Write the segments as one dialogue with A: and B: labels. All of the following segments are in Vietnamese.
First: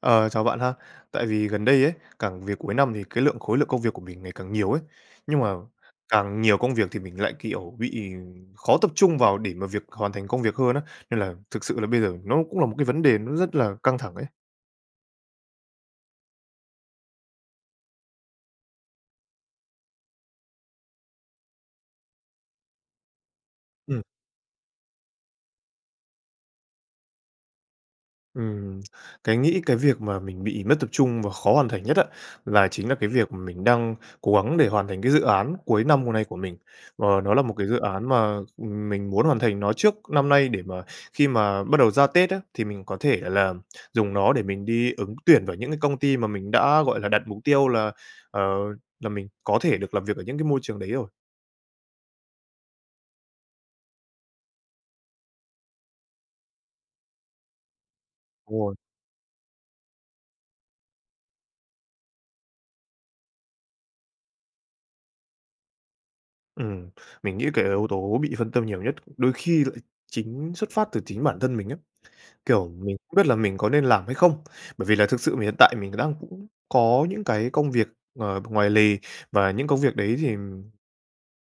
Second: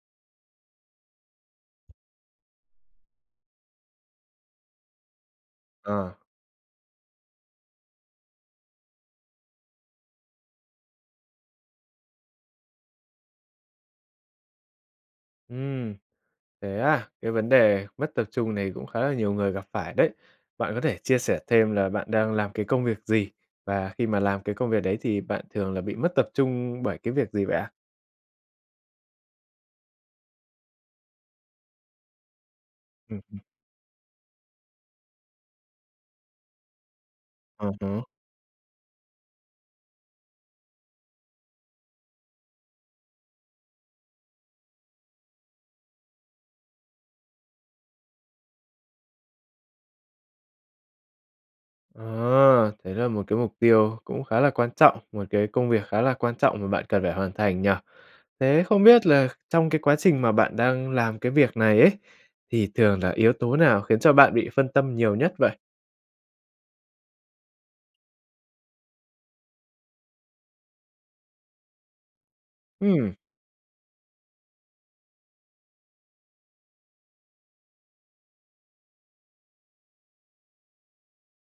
A: Ờ, chào bạn ha. Tại vì gần đây ấy, càng về cuối năm thì cái lượng khối lượng công việc của mình ngày càng nhiều ấy. Nhưng mà
B: Ờ.
A: càng nhiều công việc thì mình lại, kiểu, bị, ừm, khó tập trung vào để mà việc hoàn thành công việc hơn á. Nên là thực sự là bây giờ nó cũng là một cái vấn đề nó rất là căng thẳng ấy.
B: Ừm, thế à? Cái vấn đề mất tập trung này cũng khá là nhiều người gặp phải đấy. Bạn có thể chia sẻ thêm là bạn đang làm cái công việc gì và
A: Ừm.
B: khi mà làm cái công việc đấy thì bạn thường là bị mất tập trung bởi cái việc gì vậy ạ?
A: Ừm, cái nghĩ cái việc mà mình bị mất tập trung và khó hoàn thành nhất á, là, chính là cái
B: Ừ,
A: việc
B: ừ.
A: mà mình đang cố gắng để hoàn thành cái dự án cuối năm hôm nay của mình. Ờ, nó là một cái
B: À
A: dự
B: há.
A: án mà, ừm, mình muốn hoàn thành nó trước năm nay để mà, khi mà bắt đầu ra Tết á, thì mình có thể là dùng nó để mình đi ứng tuyển vào những cái công ty mà mình đã, gọi là, đặt mục tiêu là, ờ, là mình có thể được làm việc ở những cái môi trường đấy rồi.
B: Ờ, đấy là một cái mục tiêu cũng khá là quan trọng, một cái công việc khá là quan trọng mà bạn cần phải hoàn thành nhỉ?
A: Đúng
B: Thế
A: rồi.
B: không biết là trong cái quá trình mà bạn đang làm cái việc này ấy, thì thường là yếu tố nào khiến cho bạn bị phân tâm nhiều nhất vậy?
A: Ừm. Mình nghĩ cái yếu tố bị phân tâm nhiều nhất, đ đôi khi lại chính xuất phát từ chính bản thân mình ấy. Kiểu, mình
B: Ừm.
A: không biết là mình có nên làm hay không, bởi vì là thực sự mình hiện tại mình đang cũng có những cái công việc, ờ, ngoài lề. Và những công việc đấy thì,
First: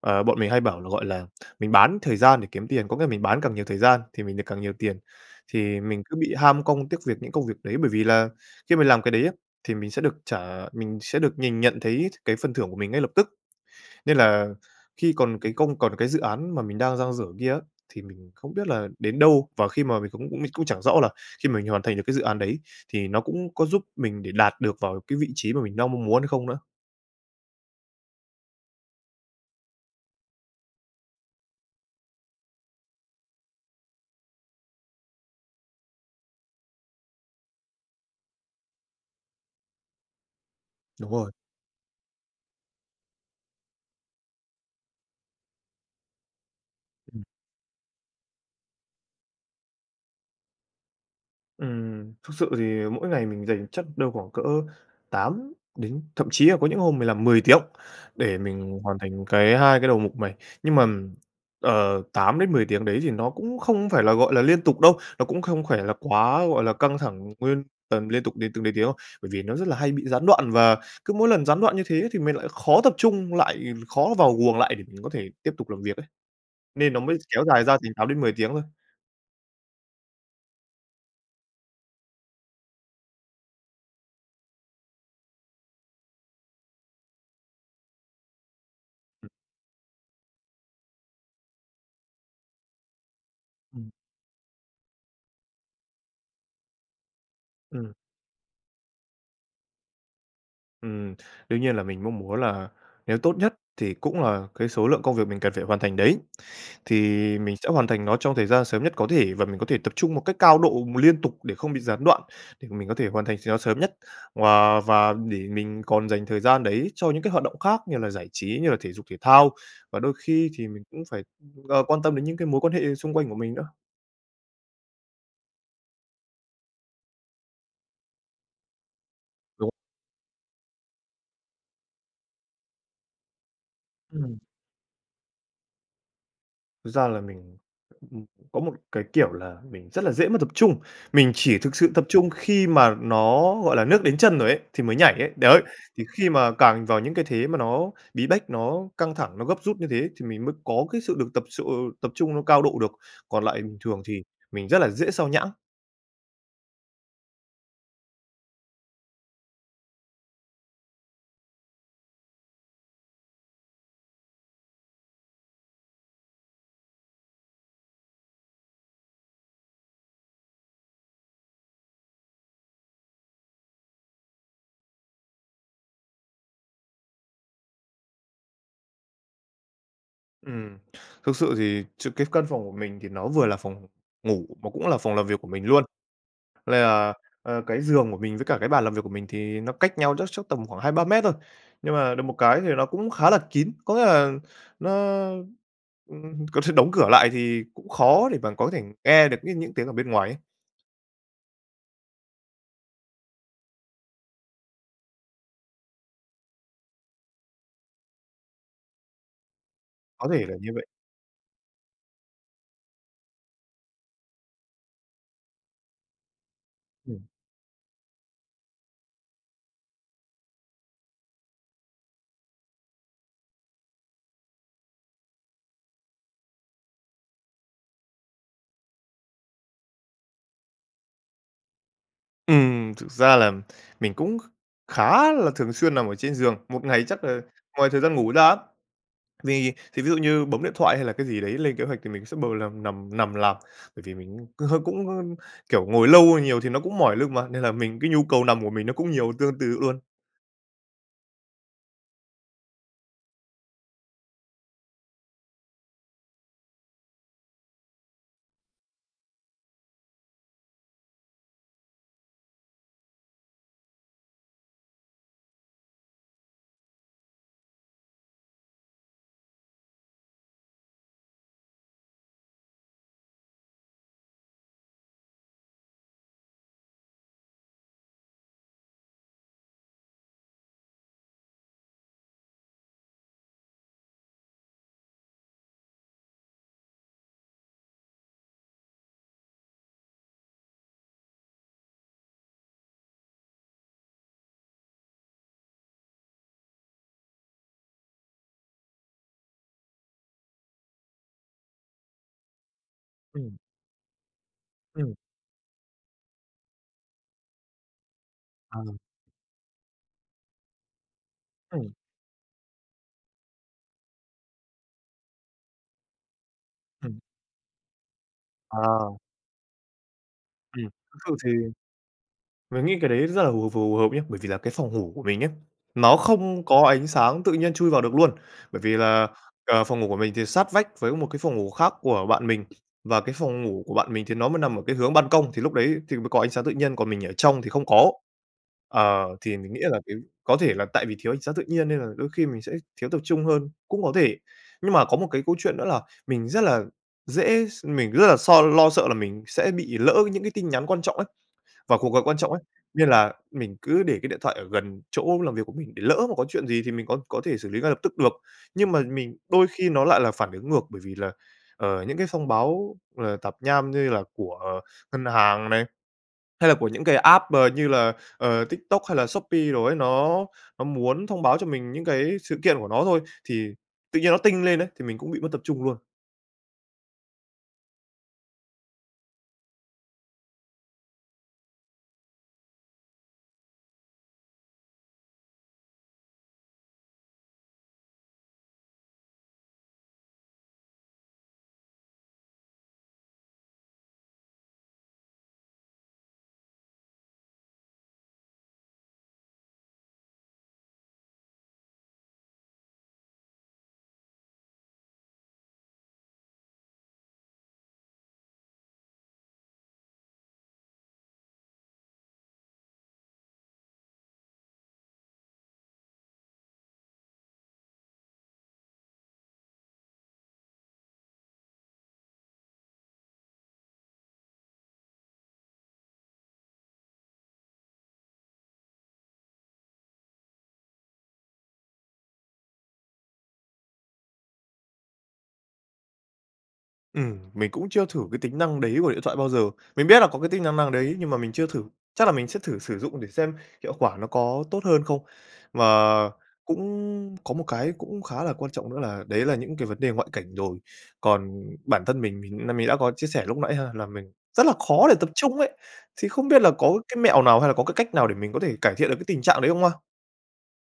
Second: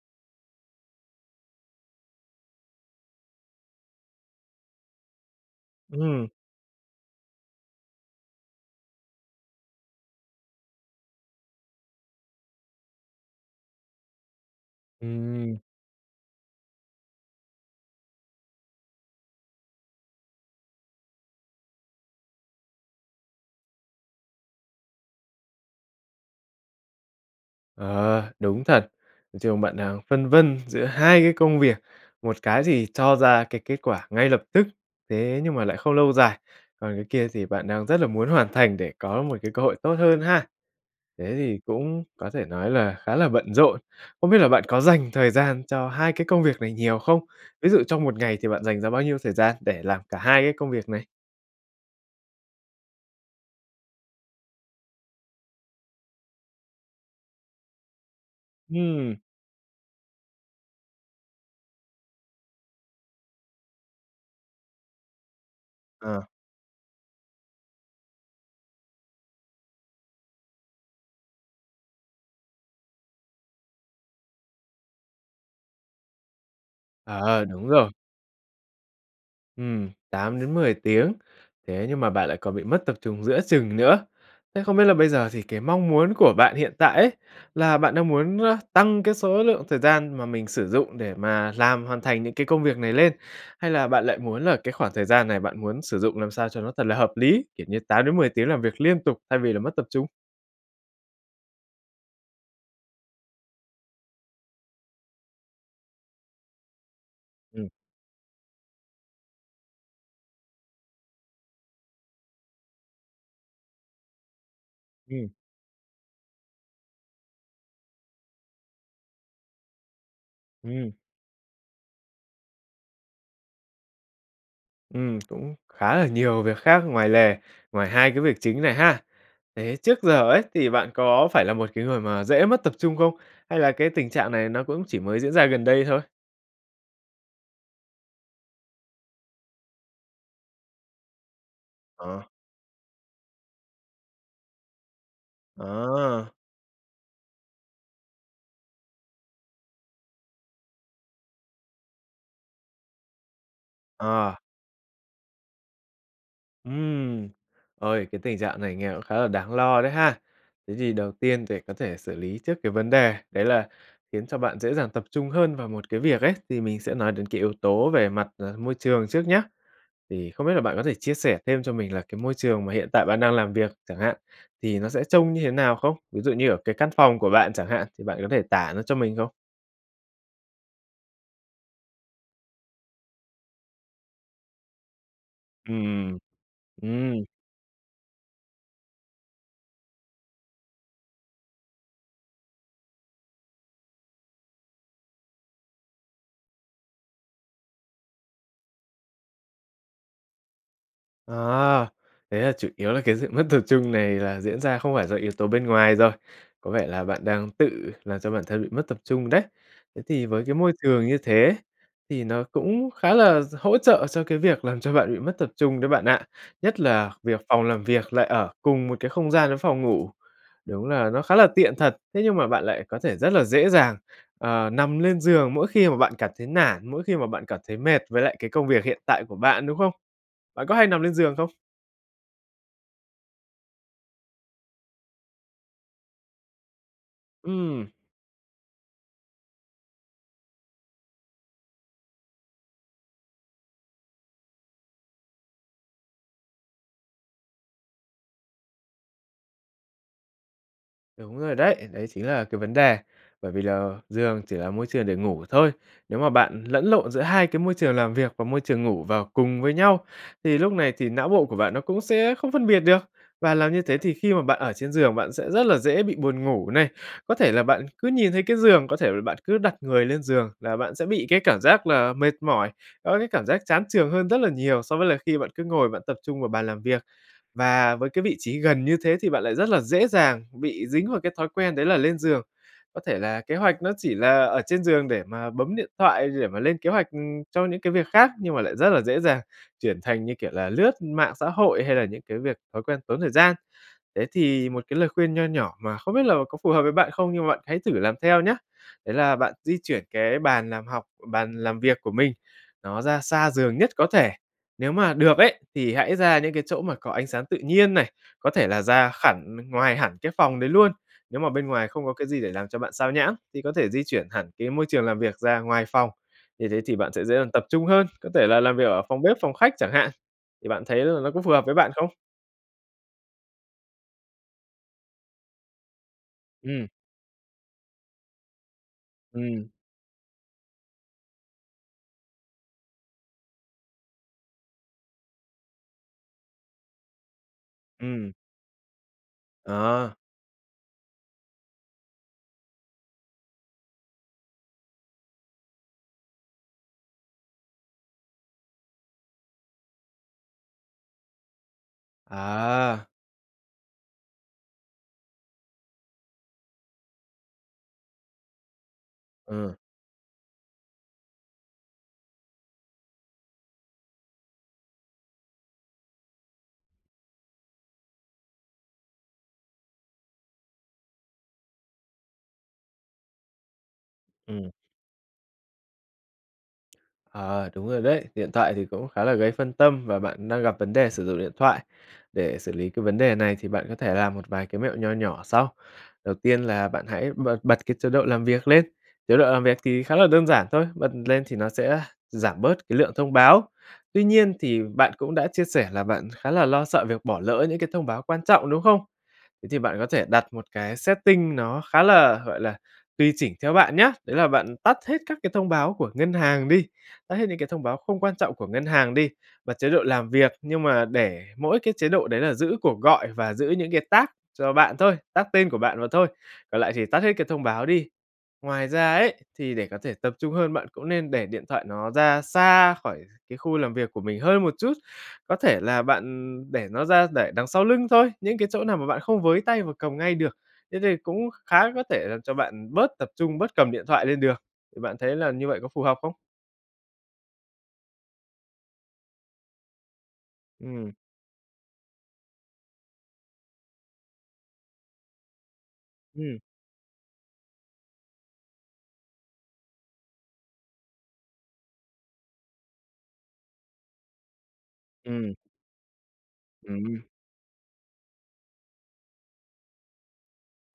A: ờ, bọn mình hay bảo là, gọi là, mình bán thời gian để kiếm tiền, có nghĩa là mình bán càng nhiều thời gian thì mình được càng nhiều tiền. Thì mình cứ
B: Ừm.
A: bị ham công tiếc việc những công việc đấy, bởi vì là khi mình làm cái đấy á thì mình sẽ được trả, mình sẽ được nhìn nhận thấy th cái phần thưởng của mình ngay lập tức. Nên là khi còn cái
B: Ừm.
A: công còn cái dự án mà mình đang dang dở kia á, thì mình không biết là đến đâu. Và khi mà mình cũng cũng mình cũng chẳng rõ là khi mà mình hoàn thành được cái dự án đấy thì nó cũng có giúp mình để đạt được vào cái vị trí mà mình đang mong muốn hay không nữa.
B: Ờ, đúng thật! Nói chung bạn đang phân vân giữa hai cái công việc. Một cái thì cho ra cái kết quả ngay lập tức thế nhưng mà lại không lâu dài, còn cái kia thì bạn đang rất là muốn hoàn thành để có một cái cơ hội tốt hơn ha.
A: Đúng rồi.
B: Thế thì cũng có thể nói là khá là bận rộn. Không biết là bạn có dành thời gian cho hai cái công việc này nhiều không?
A: Ừm.
B: Ví dụ trong một ngày thì bạn dành ra bao nhiêu thời gian để làm cả hai cái công việc này?
A: Ừm, thực sự thì mỗi ngày mình dành chắc đâu khoảng cỡ 8 đến thậm chí là có những hôm mình làm 10 tiếng, để mình hoàn
B: Ừm.
A: thành cái hai cái đầu mục này. Nhưng mà, ờ, 8-10 tiếng đấy thì nó cũng không phải là, gọi là, liên tục đâu, nó cũng không phải là
B: À.
A: quá, gọi là, căng thẳng nguyên tầm liên tục đến từng đấy tiếng đâu, bởi vì nó rất là hay bị gián đoạn và cứ mỗi lần gián đoạn như thế ấy thì mình lại khó tập trung lại, khó vào guồng lại để mình có thể tiếp tục làm việc ấy, nên nó mới kéo
B: Ờ,
A: dài
B: đúng
A: ra
B: rồi.
A: thành 8-10 tiếng thôi.
B: Ừm, 8-10 tiếng, thế nhưng mà bạn lại còn bị mất tập trung giữa chừng nữa. Thế không biết là bây giờ thì cái mong muốn của bạn hiện tại ấy, là bạn đang muốn, a, tăng cái số lượng thời gian mà mình sử dụng để mà làm, hoàn thành những cái công việc này lên, hay là
A: Ừm.
B: bạn lại muốn là cái khoảng thời gian này bạn muốn sử dụng làm sao cho nó thật là hợp lý? Kiểu như
A: Ừm.
B: 8-10 tiếng làm việc liên tục thay vì là mất tập trung?
A: Ừm, đương nhiên là mình mong muốn là nếu tốt nhất thì cũng là cái số lượng công việc mình cần phải hoàn thành đấy, thì mình sẽ
B: Ừm.
A: hoàn thành nó trong thời gian sớm nhất có thể, và mình có thể tập trung một cách cao độ mà liên tục để không bị gián đoạn, để mà mình có thể hoàn thành s nó sớm nhất và và
B: Ừm.
A: để mình còn dành thời gian đấy cho những cái hoạt động khác như là giải trí, như là thể dục thể thao, và đôi khi thì mình
B: Ừm.
A: cũng phải, ờ, quan tâm đến những cái mối quan hệ xung quanh của mình nữa.
B: Ừm, cũng khá là nhiều việc khác ngoài lề, ngoài hai cái việc chính này ha.
A: Đúng.
B: Thế trước giờ ấy thì bạn có phải là một cái người mà dễ mất tập trung không, hay là cái tình trạng
A: Ừm.
B: này nó cũng chỉ mới diễn ra gần đây thôi?
A: Thực ra là mình, ưm, có một cái, kiểu, là mình rất là dễ mất tập trung, mình chỉ thực sự tập
B: Ờ.
A: trung khi mà nó, gọi là, nước đến chân rồi ấy, thì mới nhảy ấy, đấy. Thì khi
B: Ờ.
A: mà càng vào những cái thế mà nó bí bách, nó căng thẳng, nó gấp rút như thế thì mình mới có cái sự được tập chô tập trung nó cao độ được, còn lại bình thường thì
B: À.
A: mình rất là dễ xao nhãng.
B: Ừm, ôi, cái tình trạng này nghe cũng khá là đáng lo đấy ha. Thế thì đầu tiên để có thể xử lý trước cái vấn đề đấy là khiến cho bạn dễ dàng tập trung hơn vào một cái việc ấy, thì mình sẽ nói đến cái yếu tố về mặt, ờ, môi trường trước nhá. Thì không biết là bạn có thể chia sẻ thêm cho mình là cái môi trường mà hiện tại bạn đang làm việc chẳng hạn, thì nó sẽ trông như thế nào không? Ví dụ như ở cái căn phòng của bạn chẳng hạn thì bạn có thể tả nó cho mình không?
A: Ừm, thực sự thì sự cái căn phòng của mình thì nó vừa là phòng ngủ, mà cũng là phòng làm việc của mình luôn.
B: Ừm,
A: Với lại là,
B: ừm.
A: à, cái giường của mình với cả cái bàn làm việc của mình thì nó cách nhau chắc chắc tầm khoảng 2, 3 mét thôi, nhưng mà được một cái thì nó cũng khá là kín, có nghĩa là nó, ưm có thể đóng cửa lại thì cũng khó để mà có thể nghe được những những tiếng ở bên ngoài ấy.
B: À, thế là chủ yếu là cái sự mất tập trung này là diễn ra không phải do yếu tố bên ngoài rồi. Có vẻ là bạn đang tự làm cho bản thân bị mất tập trung đấy. Thế thì
A: Có
B: với
A: thể
B: cái
A: là như
B: môi
A: vậy.
B: trường như thế thì nó cũng khá là d hỗ trợ cho cái việc làm cho bạn bị mất tập trung đấy bạn ạ. Nhất là
A: Ừm.
B: việc phòng làm việc lại ở cùng một cái không gian với phòng ngủ. Đúng là nó khá là tiện thật. Thế nhưng mà bạn lại có thể rất là dễ dàng, ờ, nằm lên giường mỗi khi mà bạn cảm thấy nản, mỗi khi mà bạn cảm thấy mệt với lại cái công việc hiện tại của bạn, đúng không? Bạn có hay nằm lên giường không?
A: Ừm, thực ra là mình cũng kh khá là thường xuyên nằm ở trên giường, một ngày chắc là ngoài
B: Ừm.
A: thời gian ngủ ra á. Vì thì ví dụ như bấm điện thoại hay là cái gì đấy lên kế hoạch thì mình sẽ bầu lằm nằm nằm làm, bởi vì mình c hơ cũng, ơ, kiểu, ngồi lâu nhiều thì nó cũng mỏi lưng mà nên là mình cái nhu cầu nằm của mình nó cũng nhiều tương tự luôn.
B: Đúng rồi đấy, đấy chính là cái vấn đề. Bởi vì là giường chỉ là môi trường để ngủ thôi. Nếu mà bạn lẫn lộn giữa hai cái môi trường làm việc và môi trường ngủ vào cùng với nhau, thì lúc này thì não bộ của bạn nó cũng sẽ không phân biệt được. Và làm như thế thì khi mà bạn ở trên giường, bạn sẽ rất là dễ bị buồn ngủ này. Có thể là bạn cứ nhìn thấy cái giường, có thể là bạn cứ đặt người lên giường là bạn sẽ bị cái cảm giác là mệt mỏi, có cái cảm giác chán chường hơn rất là nhiều so với là khi bạn cứ ngồi bạn tập trung vào bàn làm việc. Và với cái vị trí gần như thế thì bạn lại rất là dễ dàng bị dính vào cái thói quen đấy là lên giường. Có thể là kế hoạch nó chỉ là ở trên giường để mà bấm điện thoại, để mà lên kế hoạch, ừm, cho những cái việc khác, nhưng mà lại rất là dễ dàng chuyển thành, như kiểu là, lướt mạng xã hội hay là những cái việc, thói quen tốn thời gian. Thế thì một cái lời khuyên nho nhỏ mà không biết là có phù hợp với bạn không nhưng mà bạn hãy thử làm theo nhá. Đấy là bạn di chuyển cái bàn làm học bàn làm việc của mình, nó ra xa
A: Ừm.
B: giường nhất có thể. Nếu mà
A: Ừm.
B: được ấy, thì hãy ra những cái chỗ mà có ánh sáng tự nhiên này, có thể là
A: Ờ.
B: ra khẳn ngoài hẳn cái phòng đấy luôn. Nếu mà bên ngoài
A: Ừm.
B: không có cái gì để làm cho bạn sao nhãng thì có thể di chuyển hẳn cái môi trường làm việc ra ngoài phòng. Như thế thì bạn
A: Ừm.
B: sẽ dễ dàng tập trung hơn, có thể là làm việc ở
A: Ờ.
B: phòng bếp, phòng khách chẳng hạn, thì bạn
A: Ừm,
B: thấy là nó
A: thường
B: có phù
A: thì
B: hợp với bạn không?
A: Mình nghĩ cái đấy rất là hù phù hợp nhớ, bởi vì là cái phòng ngủ của mình ấy, nó không có
B: Ừm.
A: ánh sáng tự nhiên chui vào được luôn. Bởi vì là,
B: Ừm.
A: ờ, phòng ngủ của mình thì sát vách với một cái phòng ngủ khác của bạn mình và cái phòng ngủ của bạn mình thì nó mới nằm ở cái hướng ban công, thì lúc đấy thì mới có ánh sáng tự nhiên, còn mình ở trong thì không có.
B: Ừm.
A: Ờ, thì mình nghĩ là
B: Ờ.
A: cái có thể là tại vì thiếu sáng tự nhiên nên là đôi khi mình sẽ thiếu tập trung hơn, cũng có thể. Nhưng mà có một cái câu chuyện nữa là mình rất là dễ s mình rất là so lo sợ là mình sẽ bị lỡ những cái tin nhắn quan trọng ấy, và cuộc gọi quan trọng ấy.
B: À.
A: Nên là mình cứ để cái điện thoại ở gần chỗ làm việc của mình để lỡ mà có chuyện gì thì mình có có thể xử lý ngay lập tức được. Nhưng mà mình đôi
B: Ừ.
A: khi nó lại là phản ứng ngược, bởi vì là, ờ, những cái thông báo, ờ, tạp nham như là của ngân hàng này, hay là của những cái app b như là, ờ, TikTok hay là Shopee đồ ấy, nó nó muốn thông báo cho mình những cái sự kiện của nó thôi, thì tự nhiên nó tinh
B: Ừm.
A: lên ấy thì mình cũng bị mất tập trung luôn.
B: Ờ, đúng rồi đấy, điện thoại thì cũng khá là gây phân tâm và bạn đang gặp vấn đề sử dụng điện thoại. Để xử lý cái vấn đề này thì bạn có thể làm một vài cái mẹo nho nhỏ sau. Đầu tiên là bạn hãy bật bật cái chế độ làm việc lên, chế độ làm việc thì khá là đơn giản thôi, bật lên thì nó sẽ giảm bớt cái lượng thông báo. Tuy nhiên thì bạn cũng đã chia sẻ là bạn khá là lo sợ việc bỏ lỡ những cái thông báo quan trọng, đúng không? Thế thì bạn có thể đặt một cái setting nó khá là, gọi là, tùy chỉnh theo bạn nhá, đấy là bạn tắt hết các cái thông báo của ngân hàng đi, tắt hết những cái thông báo không quan trọng của ngân hàng đi và chế độ làm việc, nhưng mà để mỗi cái chế độ đấy là giữ cuộc gọi và giữ những cái tag cho bạn thôi, tag tên của bạn mà thôi, còn lại thì tắt hết cái thông báo đi. Ngoài ra ấy, thì để có thể tập trung hơn bạn cũng nên để điện thoại nó ra xa khỏi cái khu làm việc của mình hơn một chút, có thể là bạn để nó ra để đằng sau lưng thôi, những cái chỗ nào mà bạn không với tay và cầm ngay được. Thế thì cũng khá có thể làm cho bạn bớt tập trung, bớt cầm điện thoại lên được, thì bạn thấy làm như vậy có phù hợp không?
A: Ừm, mình cũng chưa thử cái tính năng đấy của điện thoại bao giờ. Mình biết là có cái tính năng năng
B: Ừm.
A: đấy nhưng mà mình chưa thử, chắc là mình sẽ thử sử dụng để xem hiệu quả nó có tốt hơn không. Mà
B: Ừm.
A: cũng có một cái cũng khá là quan trọng nữa, là đấy là những cái vấn đề ngoại cảnh rồi, còn bản thân mình, mình nghĩ là mình đã có chia sẻ lúc nãy ha là mình rất là khó để tập
B: Ừm.
A: trung ấy! Thì không biết là có cái
B: Ừm.
A: mẹo nào hay là có cái cách nào để mình có thể cải thiện được cái tình trạng đấy không ha?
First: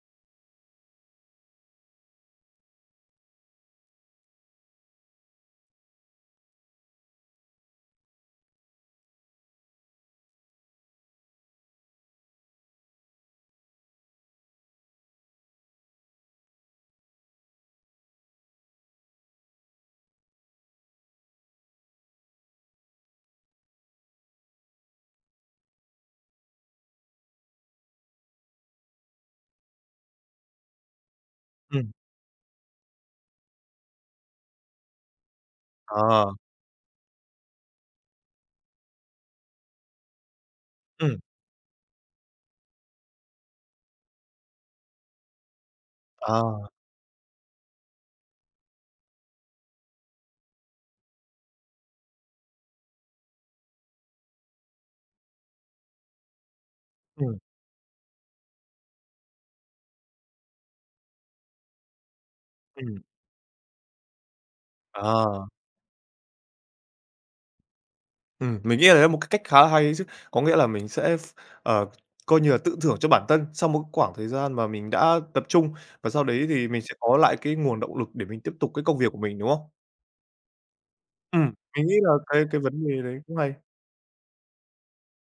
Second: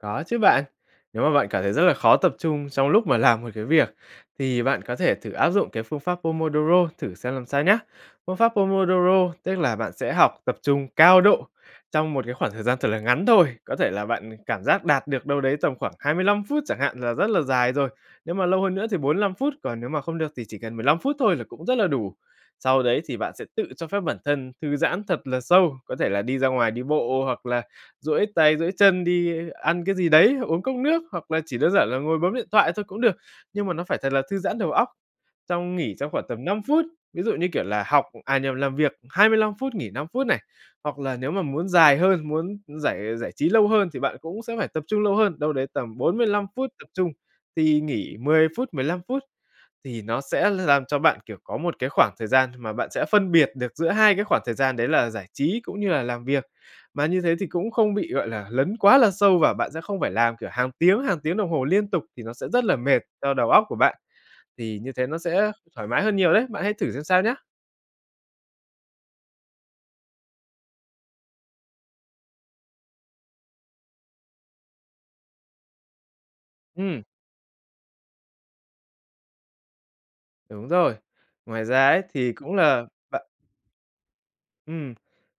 B: Có chứ bạn. Nếu mà bạn cảm thấy rất là khó tập trung trong lúc mà làm một cái việc, thì bạn có thể thử áp dụng cái phương pháp Pomodoro thử xem làm sao nhá. Phương pháp Pomodoro tức là bạn sẽ học tập trung cao độ trong một cái khoảng thời gian thật là ngắn thôi. Có thể là bạn cảm giác đạt được đâu đấy tầm khoảng 25 phút chẳng hạn là rất là dài rồi, nhưng mà lâu hơn nữa thì 45 phút, còn nếu mà không được thì chỉ cần 15 phút thôi là cũng rất là đủ. Sau đấy thì bạn sẽ tự cho phép bản thân thư giãn thật là sâu, có thể là đi ra ngoài đi bộ hoặc là duỗi tay, duỗi chân, đi ăn cái gì đấy, uống cốc nước, hoặc là chỉ đơn
A: Ừm.
B: giản là ngồi bấm điện thoại thôi cũng được. Nhưng mà nó phải thật là thư giãn đầu óc trong nghỉ trong khoảng
A: Ờ.
B: tầm 5 phút. Ví dụ như kiểu là học à nhầm làm việc 25 phút nghỉ 5 phút này, hoặc là
A: Ừm.
B: nếu mà muốn dài hơn, muốn giải giải trí lâu hơn thì bạn cũng sẽ phải tập trung lâu hơn, đâu đấy tầm 45
A: Ờ.
B: phút tập trung thì nghỉ 10 phút, 15 phút. Thì nó sẽ làm cho bạn, kiểu, có một cái khoảng thời gian mà bạn sẽ phân biệt được giữa hai cái khoảng thời gian đấy là giải trí cũng như là làm việc. Mà như thế
A: Ừm.
B: thì cũng không bị, gọi là, lấn quá là sâu và bạn sẽ không phải làm, kiểu, hàng tiếng, hàng tiếng đồng hồ liên tục, thì nó sẽ rất là
A: Ừm.
B: mệt cho đầu óc của bạn. Thì như thế nó
A: Ờ.
B: sẽ thoải mái hơn nhiều đấy, bạn hãy thử xem sao nhá.
A: Ừm, mình nghĩ là đấy là một cái cách khá là hay ấy chứ. Có nghĩa là mình sẽ ph ờ, coi như là, tự thưởng cho bản thân sau một khoảng thời gian mà mình đã tập trung, và sau đấy thì mình sẽ
B: Ừm.
A: có lại cái nguồn động lực để mình tiếp tục cái công việc của mình, đúng không?
B: Đúng rồi.
A: Ừm,
B: Ngoài ra
A: mình nghĩ
B: ấy
A: là
B: thì
A: cái
B: cũng
A: cái
B: là
A: vấn đề đấy
B: bạn
A: cũng hay.
B: Ừm.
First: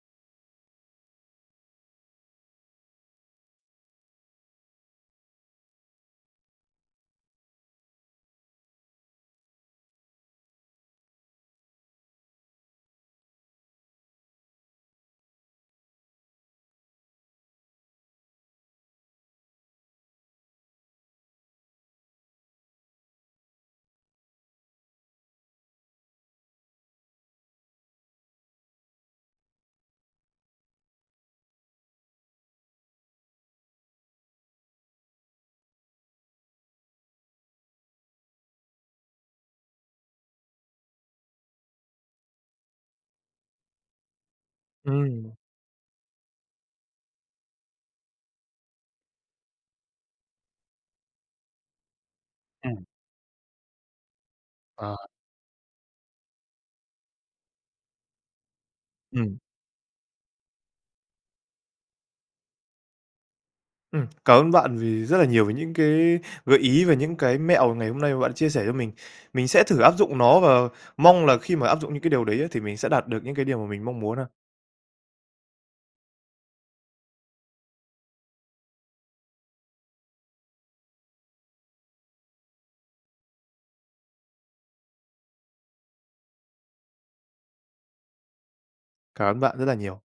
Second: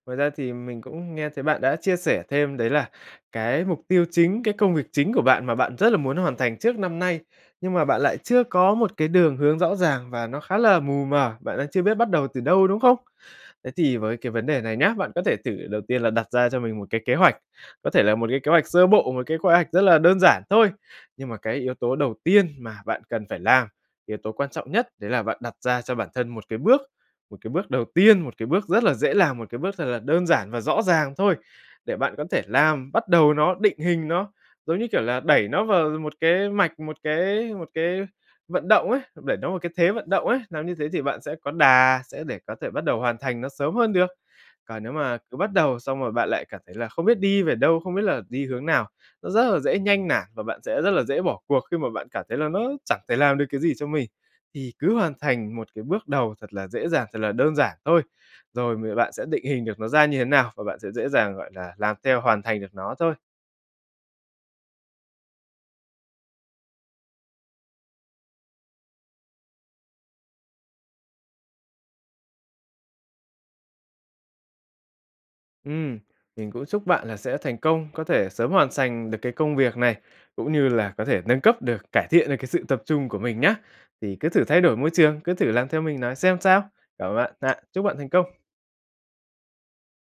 B: Ngoài ra thì mình cũng nghe thấy bạn đã chia sẻ thêm đấy là cái mục tiêu chính, cái công việc chính của bạn mà bạn rất là muốn hoàn thành trước năm nay, nhưng mà bạn lại chưa có một cái đường hướng rõ ràng và nó khá là mù mờ, bạn đang chưa biết bắt đầu từ đâu, đúng không? Thế thì với cái vấn đề này nhá, bạn có thể thử đầu tiên là đặt ra cho mình một cái kế hoạch, có thể là một cái kế hoạch sơ bộ, một cái khóe hoạch rất là đơn giản thôi. Nhưng mà cái yếu tố đầu tiên mà bạn cần phải làm, yếu tố quan trọng nhất đấy là bạn đặt ra cho bản thân một cái bước, một cái bước đầu tiên, một cái bước rất là dễ làm, một cái bước thật là đơn giản và rõ ràng thôi, để bạn có thể làm, bắt đầu nó, định hình nó, giống như, kiểu, là đẩy nó vào một cái mạch, một cái một cái vận động ấy, đẩy nó vào cái thế vận động ấy, làm như thế thì bạn sẽ có đà, sẽ để có thể bắt đầu hoàn thành nó sớm hơn được. Còn nếu mà
A: Ừm.
B: cứ bắt đầu xong rồi bạn lại cảm thấy là không biết đi về đâu, không biết là đi hướng nào, nó rất là dễ nhanh nản và bạn sẽ rất là dễ bỏ cuộc khi mà bạn cảm thấy là nó
A: Ừm.
B: chẳng thể làm được cái gì cho mình. Thì cứ
A: Ờ.
B: hoàn thành một cái bước đầu thật là dễ dàng, thật là đơn giản thôi, rồi mười bạn sẽ
A: Ừm.
B: định hình được nó ra như thế nào và bạn sẽ dễ dàng, gọi là, làm theo hoàn thành được nó thôi.
A: Ừm, cảm ơn bạn vì rất là nhiều về những cái gợi ý về những cái mẹo ngày hôm nay mà bạn chia sẻ cho mình, mình sẽ thử áp dụng nó và mong là khi mà áp dụng những cái điều đấy á, thì mình sẽ đạt được những cái điều mà mình mong muốn ha.
B: Ừm, mình cũng chúc bạn là sẽ thành công, có thể sớm hoàn sành được cái công việc này, cũng như là có thể nâng cấp được, cải thiện được cái sự tập trung của mình nhá. Thì cứ thử thay đổi môi trường, cứ thử làm theo mình nói xem sao. Cảm ơn bạn ạ. Chúc bạn thành công.
A: Cảm ơn bạn rất là nhiều.